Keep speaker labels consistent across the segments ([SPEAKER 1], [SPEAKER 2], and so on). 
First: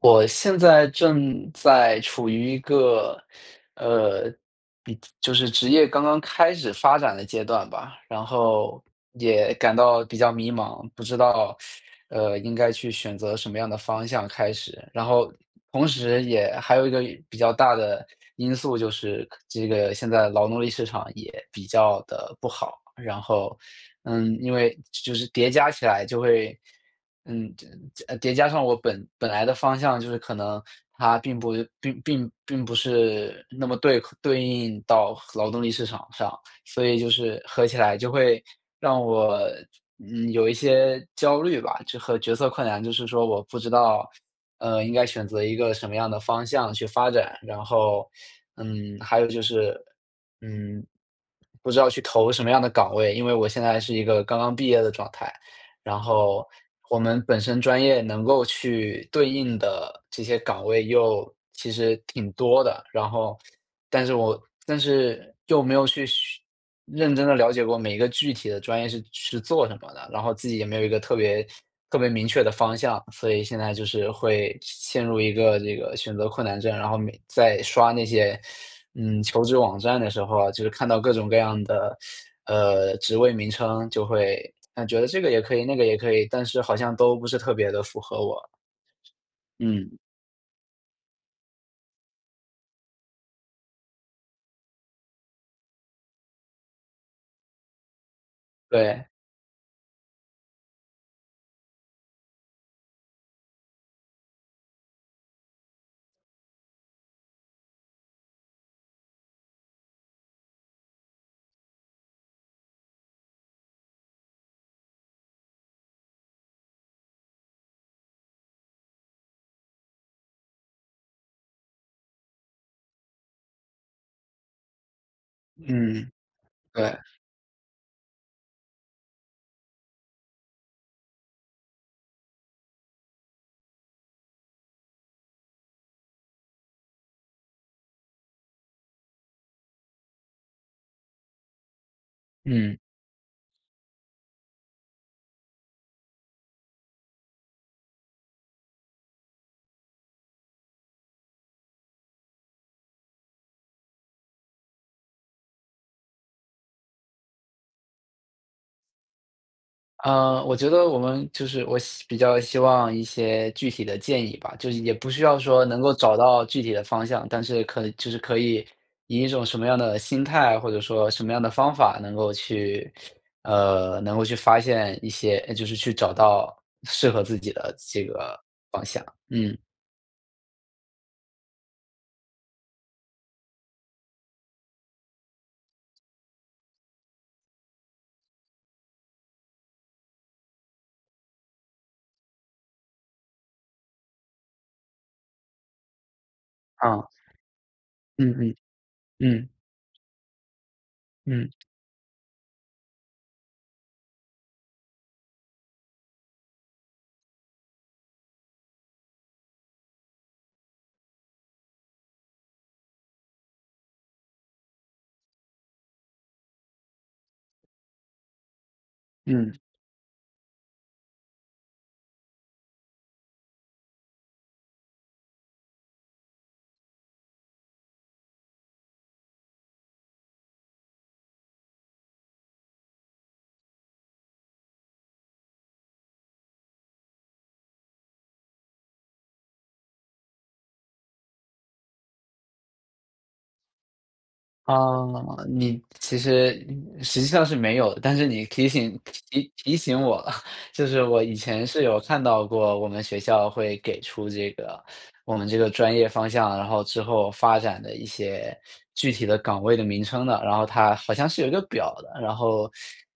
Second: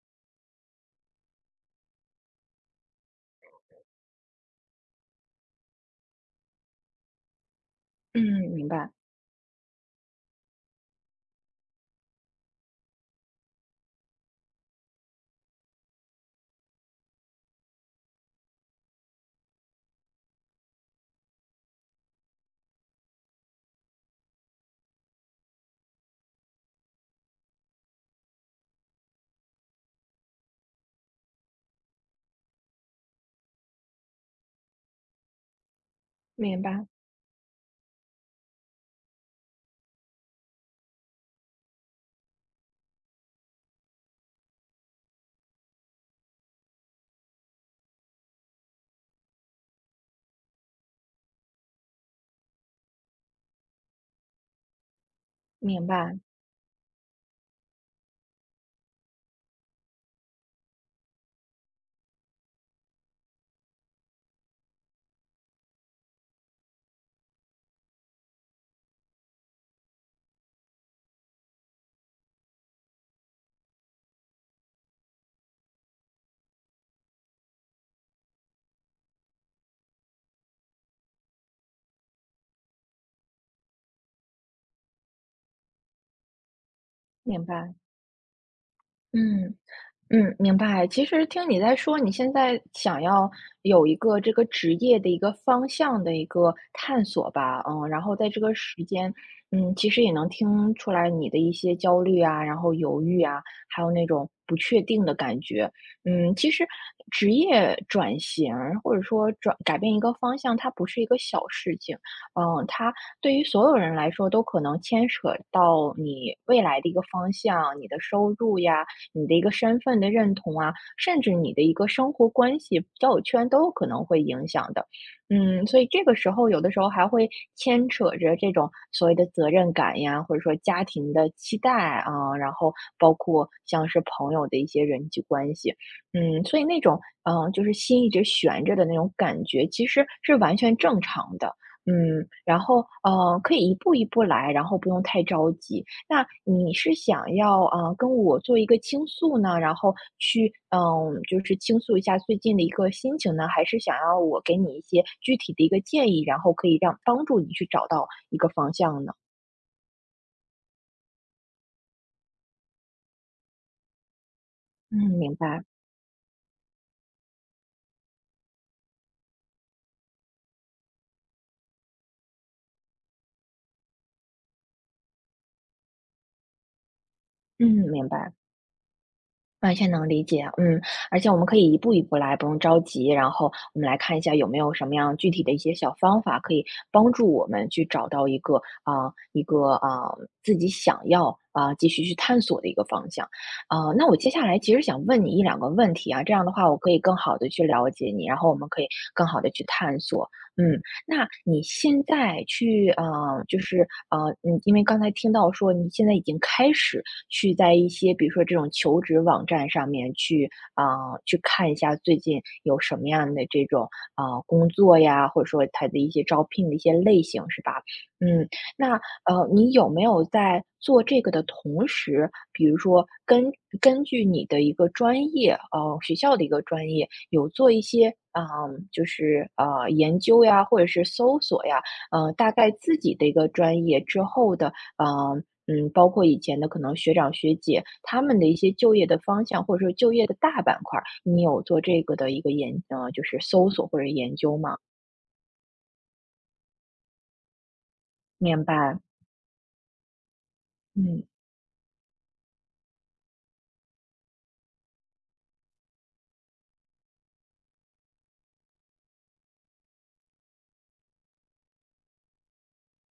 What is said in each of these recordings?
[SPEAKER 1] 我现在正在处于一个，呃，比就是职业刚刚开始发展的阶段吧，
[SPEAKER 2] 嗯，
[SPEAKER 1] 然
[SPEAKER 2] 明
[SPEAKER 1] 后
[SPEAKER 2] 白，
[SPEAKER 1] 也感到比较迷茫，不知道，应该去选择什么样的方向开始。然后同时也还有一个比较大的因素就是这个现在劳动力市场也比较的不好，然后，因为就是叠加起来就会。嗯，这这，叠加上我本来的方向，就是可能它并不是那么对应到劳动力市场上，
[SPEAKER 2] 明
[SPEAKER 1] 所
[SPEAKER 2] 白，
[SPEAKER 1] 以就是合起来就会让我，有一些焦虑吧，就和决策困难，就是说我不知道，应该选择一个什么样的方向去发展，然后，还有就是，嗯，不知道去投什么样的岗位，因为我现在是一个刚刚毕业的状态。
[SPEAKER 2] 明
[SPEAKER 1] 然
[SPEAKER 2] 白，
[SPEAKER 1] 后我们本身专业能够去对应的这些岗位又其实挺多的，然后但是我但是又没有去认真的了解过每一个具体的专业是做什么的，然后自己也没有一个特别明确的方向，所以现在就是会陷入一个这个选择困难症，然后每在刷那些求职网站的时候啊，就是看到各种各样的职位名称，就会觉得这个也可以，那个也可以，但是好像都不是
[SPEAKER 2] 明
[SPEAKER 1] 特别
[SPEAKER 2] 白，
[SPEAKER 1] 的符合我。
[SPEAKER 2] 嗯，
[SPEAKER 1] 嗯。
[SPEAKER 2] 嗯，明白。其实听你在说，你现在想要有一个这个职业的一个方向的一个探索吧，嗯，然后在这个时
[SPEAKER 1] 对，
[SPEAKER 2] 间，嗯，其实也能听出来你的一些焦虑啊，然后犹豫啊，还有那种不确定的感觉。嗯，其实职业转型或者说转改变一个方向，它不是一个小事情，嗯，它对于所有人来说都可能牵扯到你未来的一个方向、你的收入呀。你的一个身份的认同啊，甚至你的一个生活关系、交友圈都有可能会影响的。嗯，所以这
[SPEAKER 1] 嗯，
[SPEAKER 2] 个时候有的时候
[SPEAKER 1] 对。
[SPEAKER 2] 还会牵扯着这种所谓的责任感呀，或者说家庭的期待啊，然后包括像是朋友的一些人际关系，嗯，所以那种就是心一直悬着的那种感觉，其实是完全正常的。嗯，然
[SPEAKER 1] 嗯，
[SPEAKER 2] 后可以一步一步来，然后不用太着急。那你是想要啊跟我做一个倾诉呢，然后去就是倾诉一下最近的一个心情呢，还是想要我给你一些具体的一个建议，然后可以让帮助你去找到一个方向呢？
[SPEAKER 1] 我觉得我们就是我希比较希望一些具体的建议吧，就是也
[SPEAKER 2] 嗯，
[SPEAKER 1] 不需
[SPEAKER 2] 明
[SPEAKER 1] 要
[SPEAKER 2] 白。
[SPEAKER 1] 说能够找到具体的方向，但是可就是可以以一种什么样的心态，或者说什么样的方法能够去能够去发现一些去找到适合自己
[SPEAKER 2] 嗯，
[SPEAKER 1] 的这
[SPEAKER 2] 明白。
[SPEAKER 1] 个方向。嗯，
[SPEAKER 2] 完全能理解啊，嗯，而且我们可以一步一步来，不用着急。然后我们来看一下有没有什么样具体的一些小方法，可以帮助我们去找到一个一个自己想要啊、继续去探索的一个方向。那我接下来其实想问你一两个问题啊，这样的话我可以
[SPEAKER 1] 啊，
[SPEAKER 2] 更好的去了解你，
[SPEAKER 1] 嗯
[SPEAKER 2] 然后我
[SPEAKER 1] 嗯
[SPEAKER 2] 们可以更好
[SPEAKER 1] 嗯
[SPEAKER 2] 的去探索。嗯，那
[SPEAKER 1] 嗯
[SPEAKER 2] 你现在去，就是呃，因为刚才听到说你现在已经开始去在一些，比如说这种求职网站上面去去看一下最近有什么样的这种工作呀，或者说它的一些招聘的一些类型，是吧？嗯，那
[SPEAKER 1] 嗯。
[SPEAKER 2] 你有没有在做这个的同时，比如说根据你的一个专业，呃，学校的一个专业，有做一些，嗯，就是呃研究呀，或者是搜索呀，呃，大概自己的一个专业之后的，包括以前的可能学长学姐他们的一些就业的方向，或者说就业的大板块儿，你有做这个的一个研，呃，就是搜索或者研究
[SPEAKER 1] 啊，
[SPEAKER 2] 吗？
[SPEAKER 1] 你其实实际上是没有的，但是你
[SPEAKER 2] 明白，
[SPEAKER 1] 提醒我了，就是我
[SPEAKER 2] 嗯，
[SPEAKER 1] 以前是有看到过，我们学校会给出这个我们这个专业方向，然后之后发展的一些具体的岗位的名称的，然后它好像是有一个表的，然后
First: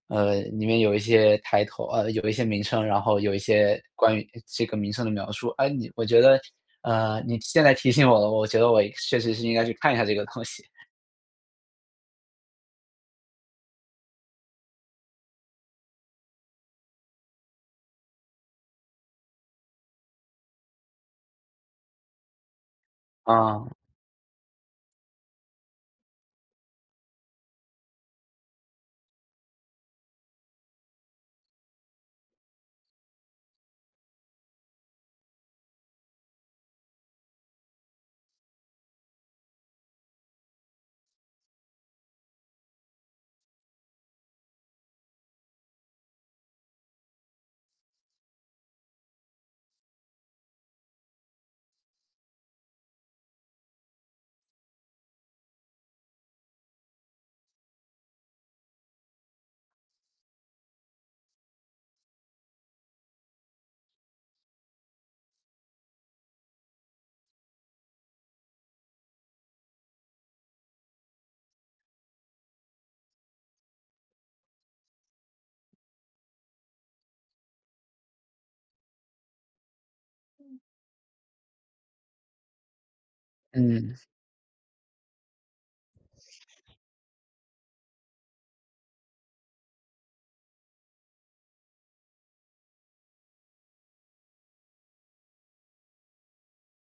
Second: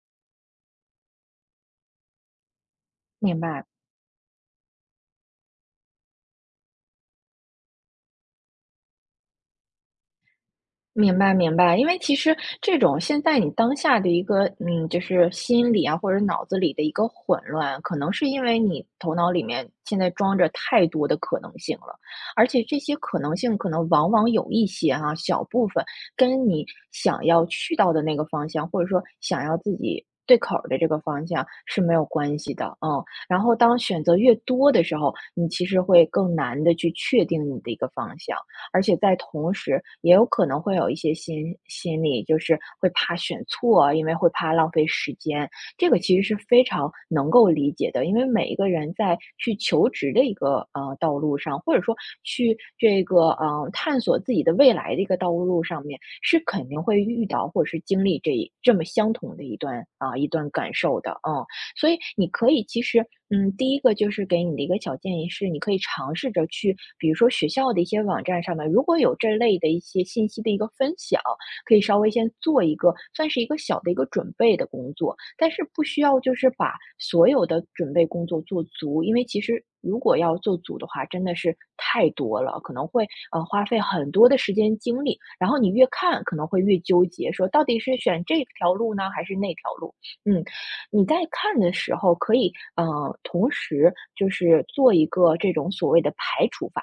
[SPEAKER 1] 里面有一些抬头，有一些名称，然后有一
[SPEAKER 2] 明白。
[SPEAKER 1] 些关于这个名称的描述。哎，我觉得你现在提醒我了，我觉得我确实是应该去看一下这个东西。
[SPEAKER 2] 明白，明白，因为其实这种现在你当下的一个，嗯，就是心理啊，或者脑子里的一个混乱，可能是因为你头脑里面现在装着太多的可能性了，而且这些可能性可
[SPEAKER 1] 啊。
[SPEAKER 2] 能往往有一些小部分跟你想要去到的那个方向，或者说想要自己对口儿的这个方向是没有关系的，嗯。然后当选择越多的时候，你其实会更难的去确定你的一个方向。而且在同时也有可能会有一些心理，就是会怕选错啊，因为会怕浪费时间。这个其实是非常能够理解的，因为每一个人在去求职的一个呃道路上，或者说去这个呃探索自己的未来的一个道路上面，是肯定会遇到或者是经历这一这么相同的一段一段感受的，嗯。所以你可以其实，嗯，第一个就是给你的一个小建议是，你可以尝试着去，比如说学校的一些网站上面，如果有这类的一些信息的一个分享，可以稍微先做一个，算是一个小的一个准备的工作，但是不需要就是把所有的准备工作做足，因为其实如果要做足的话，真的是太多了，可能会花费
[SPEAKER 1] 嗯
[SPEAKER 2] 很多的时间精力，然后你越看可能会越纠结，说到底是选这条路呢，还是那条路？嗯，你在看的时候可以，同时就是做一个这种所谓的排除法，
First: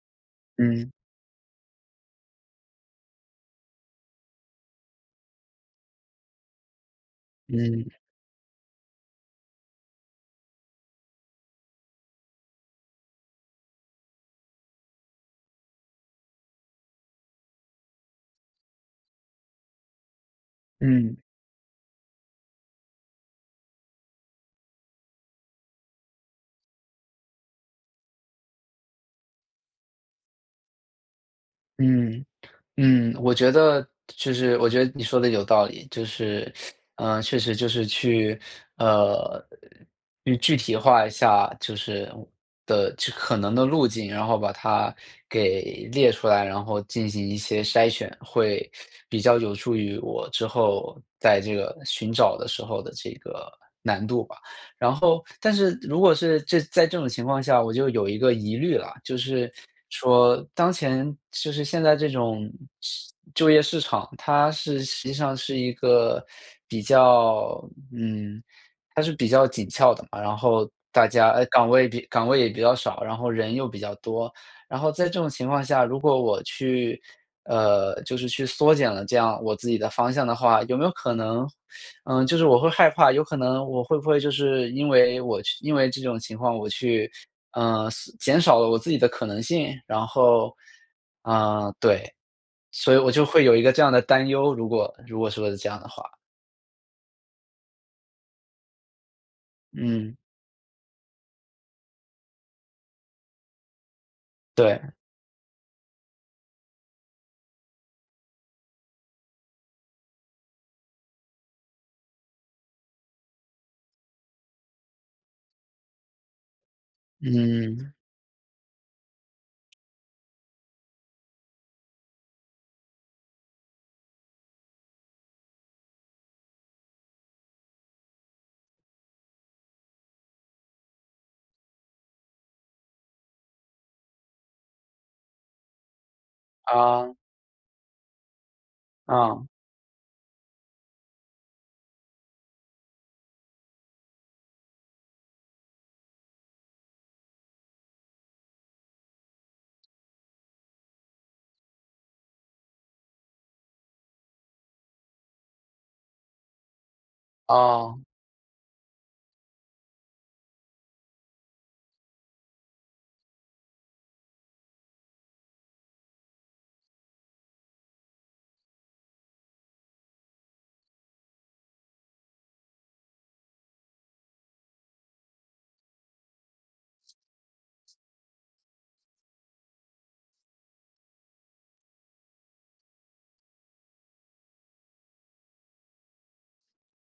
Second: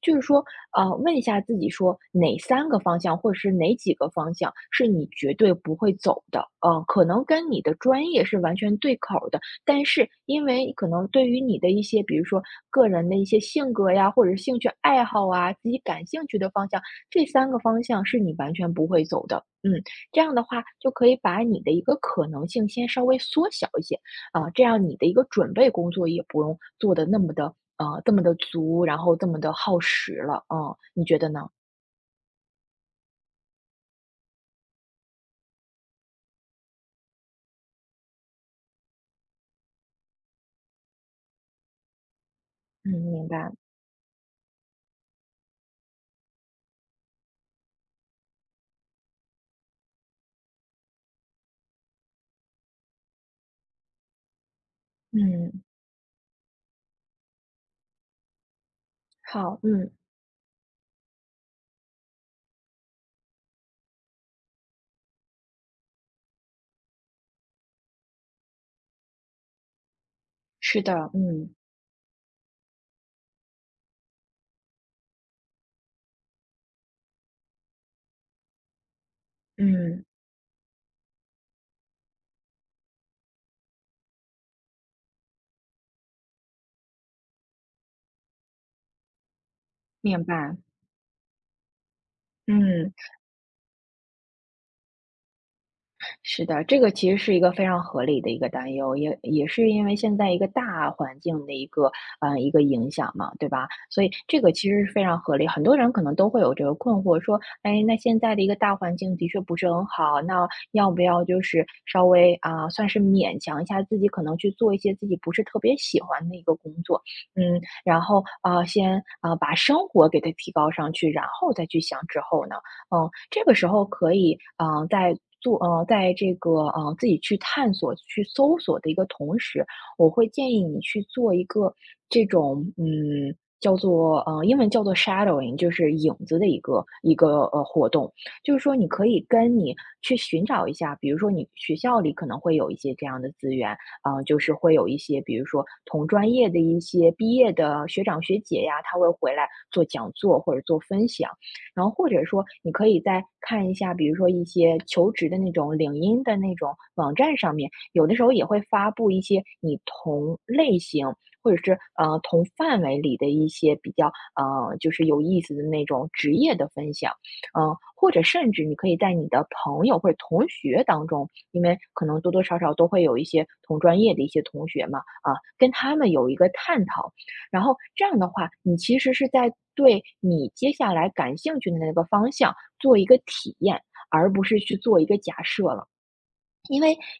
[SPEAKER 2] 就是说，
[SPEAKER 1] 嗯
[SPEAKER 2] 问一下自己说哪三个方向或者是哪几个方向是你绝对不会走的，呃，可能跟你的
[SPEAKER 1] 嗯
[SPEAKER 2] 专业是完全对口儿的，但是因为可能对于你的一些，比如说个人的一些性格呀，或者是兴趣爱好啊，自己感兴趣的方向，这三个方向是你完全不会走的，嗯。这样的话，就可
[SPEAKER 1] 嗯
[SPEAKER 2] 以把你的一个可能性先稍微缩小一些，啊，这样你的一个准备工作也不用做的那么的这么的足，然后这么的耗时了，啊？你觉得呢？
[SPEAKER 1] 嗯嗯，我觉得我觉得你说的有道理，就是，确实呃，去具体化一下，就是的
[SPEAKER 2] 嗯，
[SPEAKER 1] 这
[SPEAKER 2] 明
[SPEAKER 1] 可
[SPEAKER 2] 白，
[SPEAKER 1] 能的路径，然后把它给列出来，然后进行一些筛选，会比较有助于我之后在这个寻找的时候的这个难度吧。然后，但
[SPEAKER 2] 嗯，
[SPEAKER 1] 是如果是在这种情况下，我就有一个疑虑了，就是
[SPEAKER 2] 好，嗯，
[SPEAKER 1] 说当前现在这种就业市场，实际上是一个比较嗯，比较紧俏的嘛，然后
[SPEAKER 2] 是
[SPEAKER 1] 大
[SPEAKER 2] 的，
[SPEAKER 1] 家
[SPEAKER 2] 嗯，
[SPEAKER 1] 岗位也比较少，然后人又比较多。然后在这种情况下，如果我去就是去缩减了这样我自己的
[SPEAKER 2] 嗯，
[SPEAKER 1] 方向的话，有没有可能就是我会害怕，有可能我会不会因为这种情况我去，嗯，是减少了我自己的可能性，然
[SPEAKER 2] 明
[SPEAKER 1] 后，
[SPEAKER 2] 白，
[SPEAKER 1] 啊，对，
[SPEAKER 2] 嗯。
[SPEAKER 1] 所以我就会有一个这样的担忧，如果说是这样的话，
[SPEAKER 2] 是的，这个其实是一个非常合理的一个担忧，也也是因为
[SPEAKER 1] 嗯，
[SPEAKER 2] 现在一个大环境的一个一个影响嘛，对吧？所以这个其
[SPEAKER 1] 对，
[SPEAKER 2] 实是非常合理，很多人可能都会有这个困惑，说，哎，那现在的一个大环境的确不是很好，那要不要就是稍微算是勉强一下自己，可能去做一些自己不是特别喜欢的一个工作，嗯，
[SPEAKER 1] 嗯，
[SPEAKER 2] 然后先把生活给它提高上去，然后再去想之后呢？嗯，这个时候可以，嗯，在做在这个，自己去探索、去搜索的一个同时，我会建议你去做一个这种，嗯，叫做，嗯，英文叫做 shadowing，就是影子的一个
[SPEAKER 1] 啊，
[SPEAKER 2] 活动。就是说你可以
[SPEAKER 1] 啊，
[SPEAKER 2] 去寻找一下，比如说你学校里可能会有一些这样的资源，就是会有一些，比如说同专业的一些毕业的学长学姐呀，他会回来做讲座或者做分享。然后或者说你可以再看一下，比如说一些求职的那种领英的那种网站上面，
[SPEAKER 1] 啊。
[SPEAKER 2] 有的时候也会发布一些你同类型或者是同范围里的一些比较就是有意思的那种职业的分享，或者甚至你可以在你的朋友或者同学当中，因为可能多多少少都会有一些同专业的一些同学嘛，啊，跟他们有一个探讨。然后这样的话，你其实是在对你接下来感兴趣的那个方向做一个体验，而不是去做一个假设了。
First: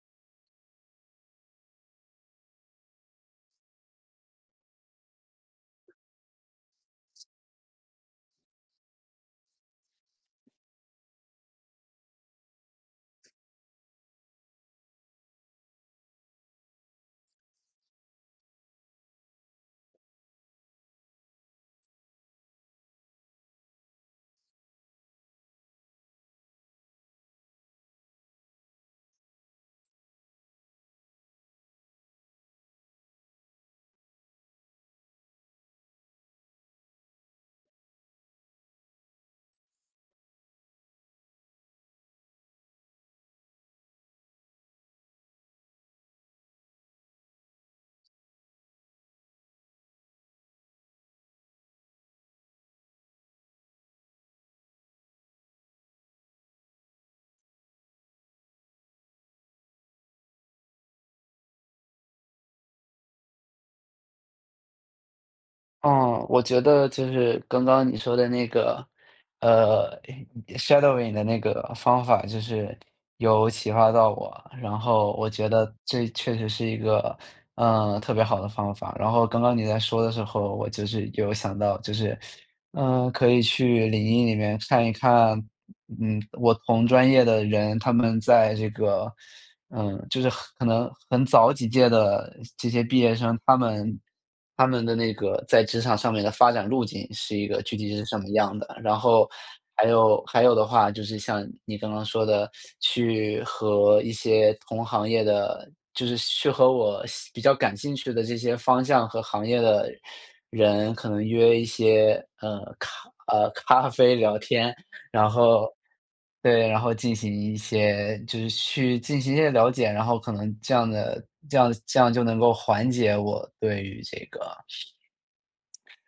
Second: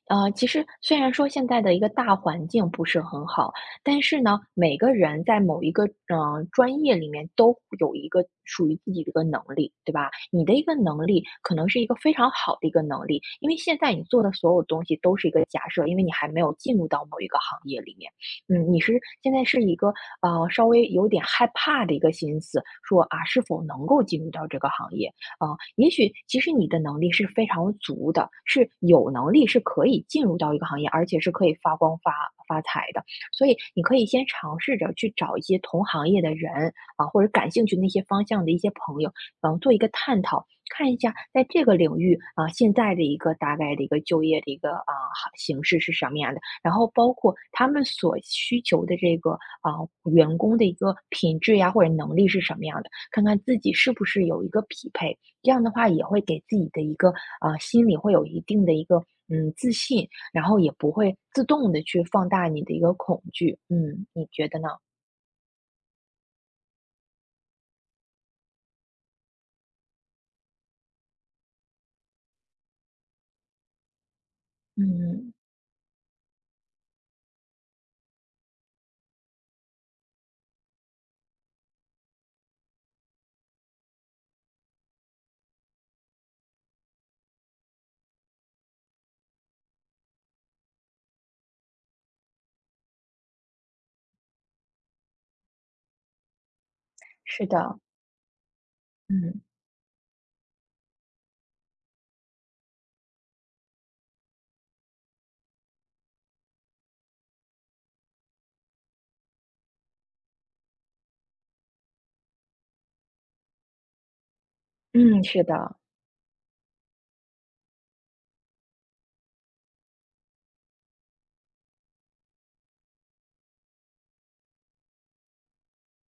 [SPEAKER 2] 其实虽然说现在的一个大环境不是很好，但是呢，每个人在某一个专业里面都有一个属于自己的一个能力，对吧？你的一个能力可能是一个非常好的一个能力，因为现在你做的所有东西都是一个假设，因为你还没有进入到某一个行业里面。嗯，你是现在是一个稍微有点害怕的一个心思，说啊是否能够进入到这个行业？啊，也许其实你的能力是非常足的，是有能力是可以进入到一个行业，而且是可以发光发发财的。所以你可以先尝试着去找一些同行业的人啊，或者感兴趣的那些方向的一些朋友，嗯，做一个探讨，看一下在这个领域啊，现在的一个大概的一个就业的一个形式是什么样的，然后包括他们所需求的这个啊员工的一个品质呀或者能力是什么样的，看看自己是不是有一个匹配。这样的话也会给自己的一个心里会有一定的一个嗯，自信，然后也不会自动的去放大你的一个恐惧，嗯，你觉得呢？
[SPEAKER 1] 嗯，我觉得就是刚刚你说的那个，呃，shadowing 的那个方法，就是有启发到我，然后我
[SPEAKER 2] 嗯，
[SPEAKER 1] 觉得这确实是一个，特别好的方法。然后刚刚你在说的时候，我就是有想到，就是可以去领英里面看一看，我同专业的人，他们在这个，就是很可能很早几届的这些毕业生，他们的那个在职场上面的发展路径是
[SPEAKER 2] 是
[SPEAKER 1] 一个具
[SPEAKER 2] 的，
[SPEAKER 1] 体是什么样的。然后
[SPEAKER 2] 嗯，
[SPEAKER 1] 还有的话，就是像你刚刚说的，去和一些同行业的，就是去和比较感兴趣的这些方向和行业的人，可能约一些咖啡聊天，
[SPEAKER 2] 嗯，
[SPEAKER 1] 然
[SPEAKER 2] 是
[SPEAKER 1] 后
[SPEAKER 2] 的，
[SPEAKER 1] 对，然后进行一些去进行一些了解，然后可能这样的这样这样就能够缓解我对于这个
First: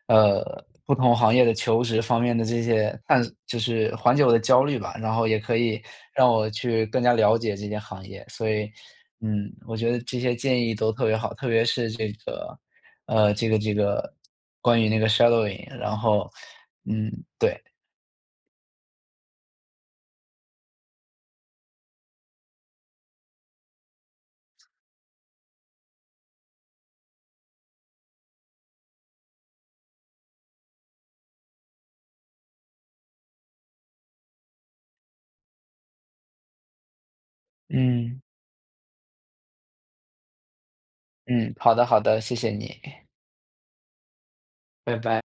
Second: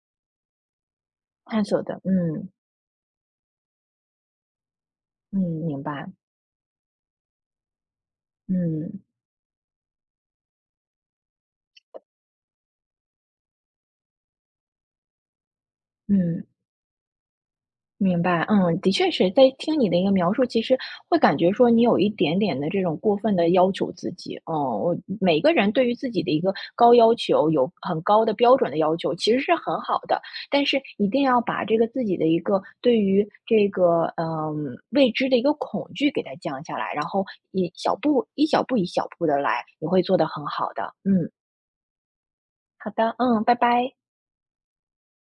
[SPEAKER 1] 呃，不同行业的
[SPEAKER 2] 探
[SPEAKER 1] 求
[SPEAKER 2] 索
[SPEAKER 1] 职
[SPEAKER 2] 的，
[SPEAKER 1] 方面的
[SPEAKER 2] 嗯，
[SPEAKER 1] 这些探就是缓解我的焦虑吧，然后也
[SPEAKER 2] 嗯，
[SPEAKER 1] 可以
[SPEAKER 2] 明白，
[SPEAKER 1] 让我去更加了解这些行业。所以，
[SPEAKER 2] 嗯，
[SPEAKER 1] 嗯，我觉得这些建议都特别好，特别是这个，这个关于那个 shadowing,然后，
[SPEAKER 2] 嗯。
[SPEAKER 1] 嗯，对，
[SPEAKER 2] 明白，嗯，的确是在听你的一个描述，其实会感觉说你有一点点的这种过分的要求自己，嗯，我每个人对于自己的一个高要求，有很高的标准的要求，其实是很好的，但是一定要把这个自己的一个对于这个嗯未知的一个恐惧给它降下来，然后一小
[SPEAKER 1] 嗯
[SPEAKER 2] 步一小步一小步的来，你会做得很好的，嗯，
[SPEAKER 1] 嗯，好的好的，谢谢你，
[SPEAKER 2] 好的，嗯，拜拜。
[SPEAKER 1] 拜拜。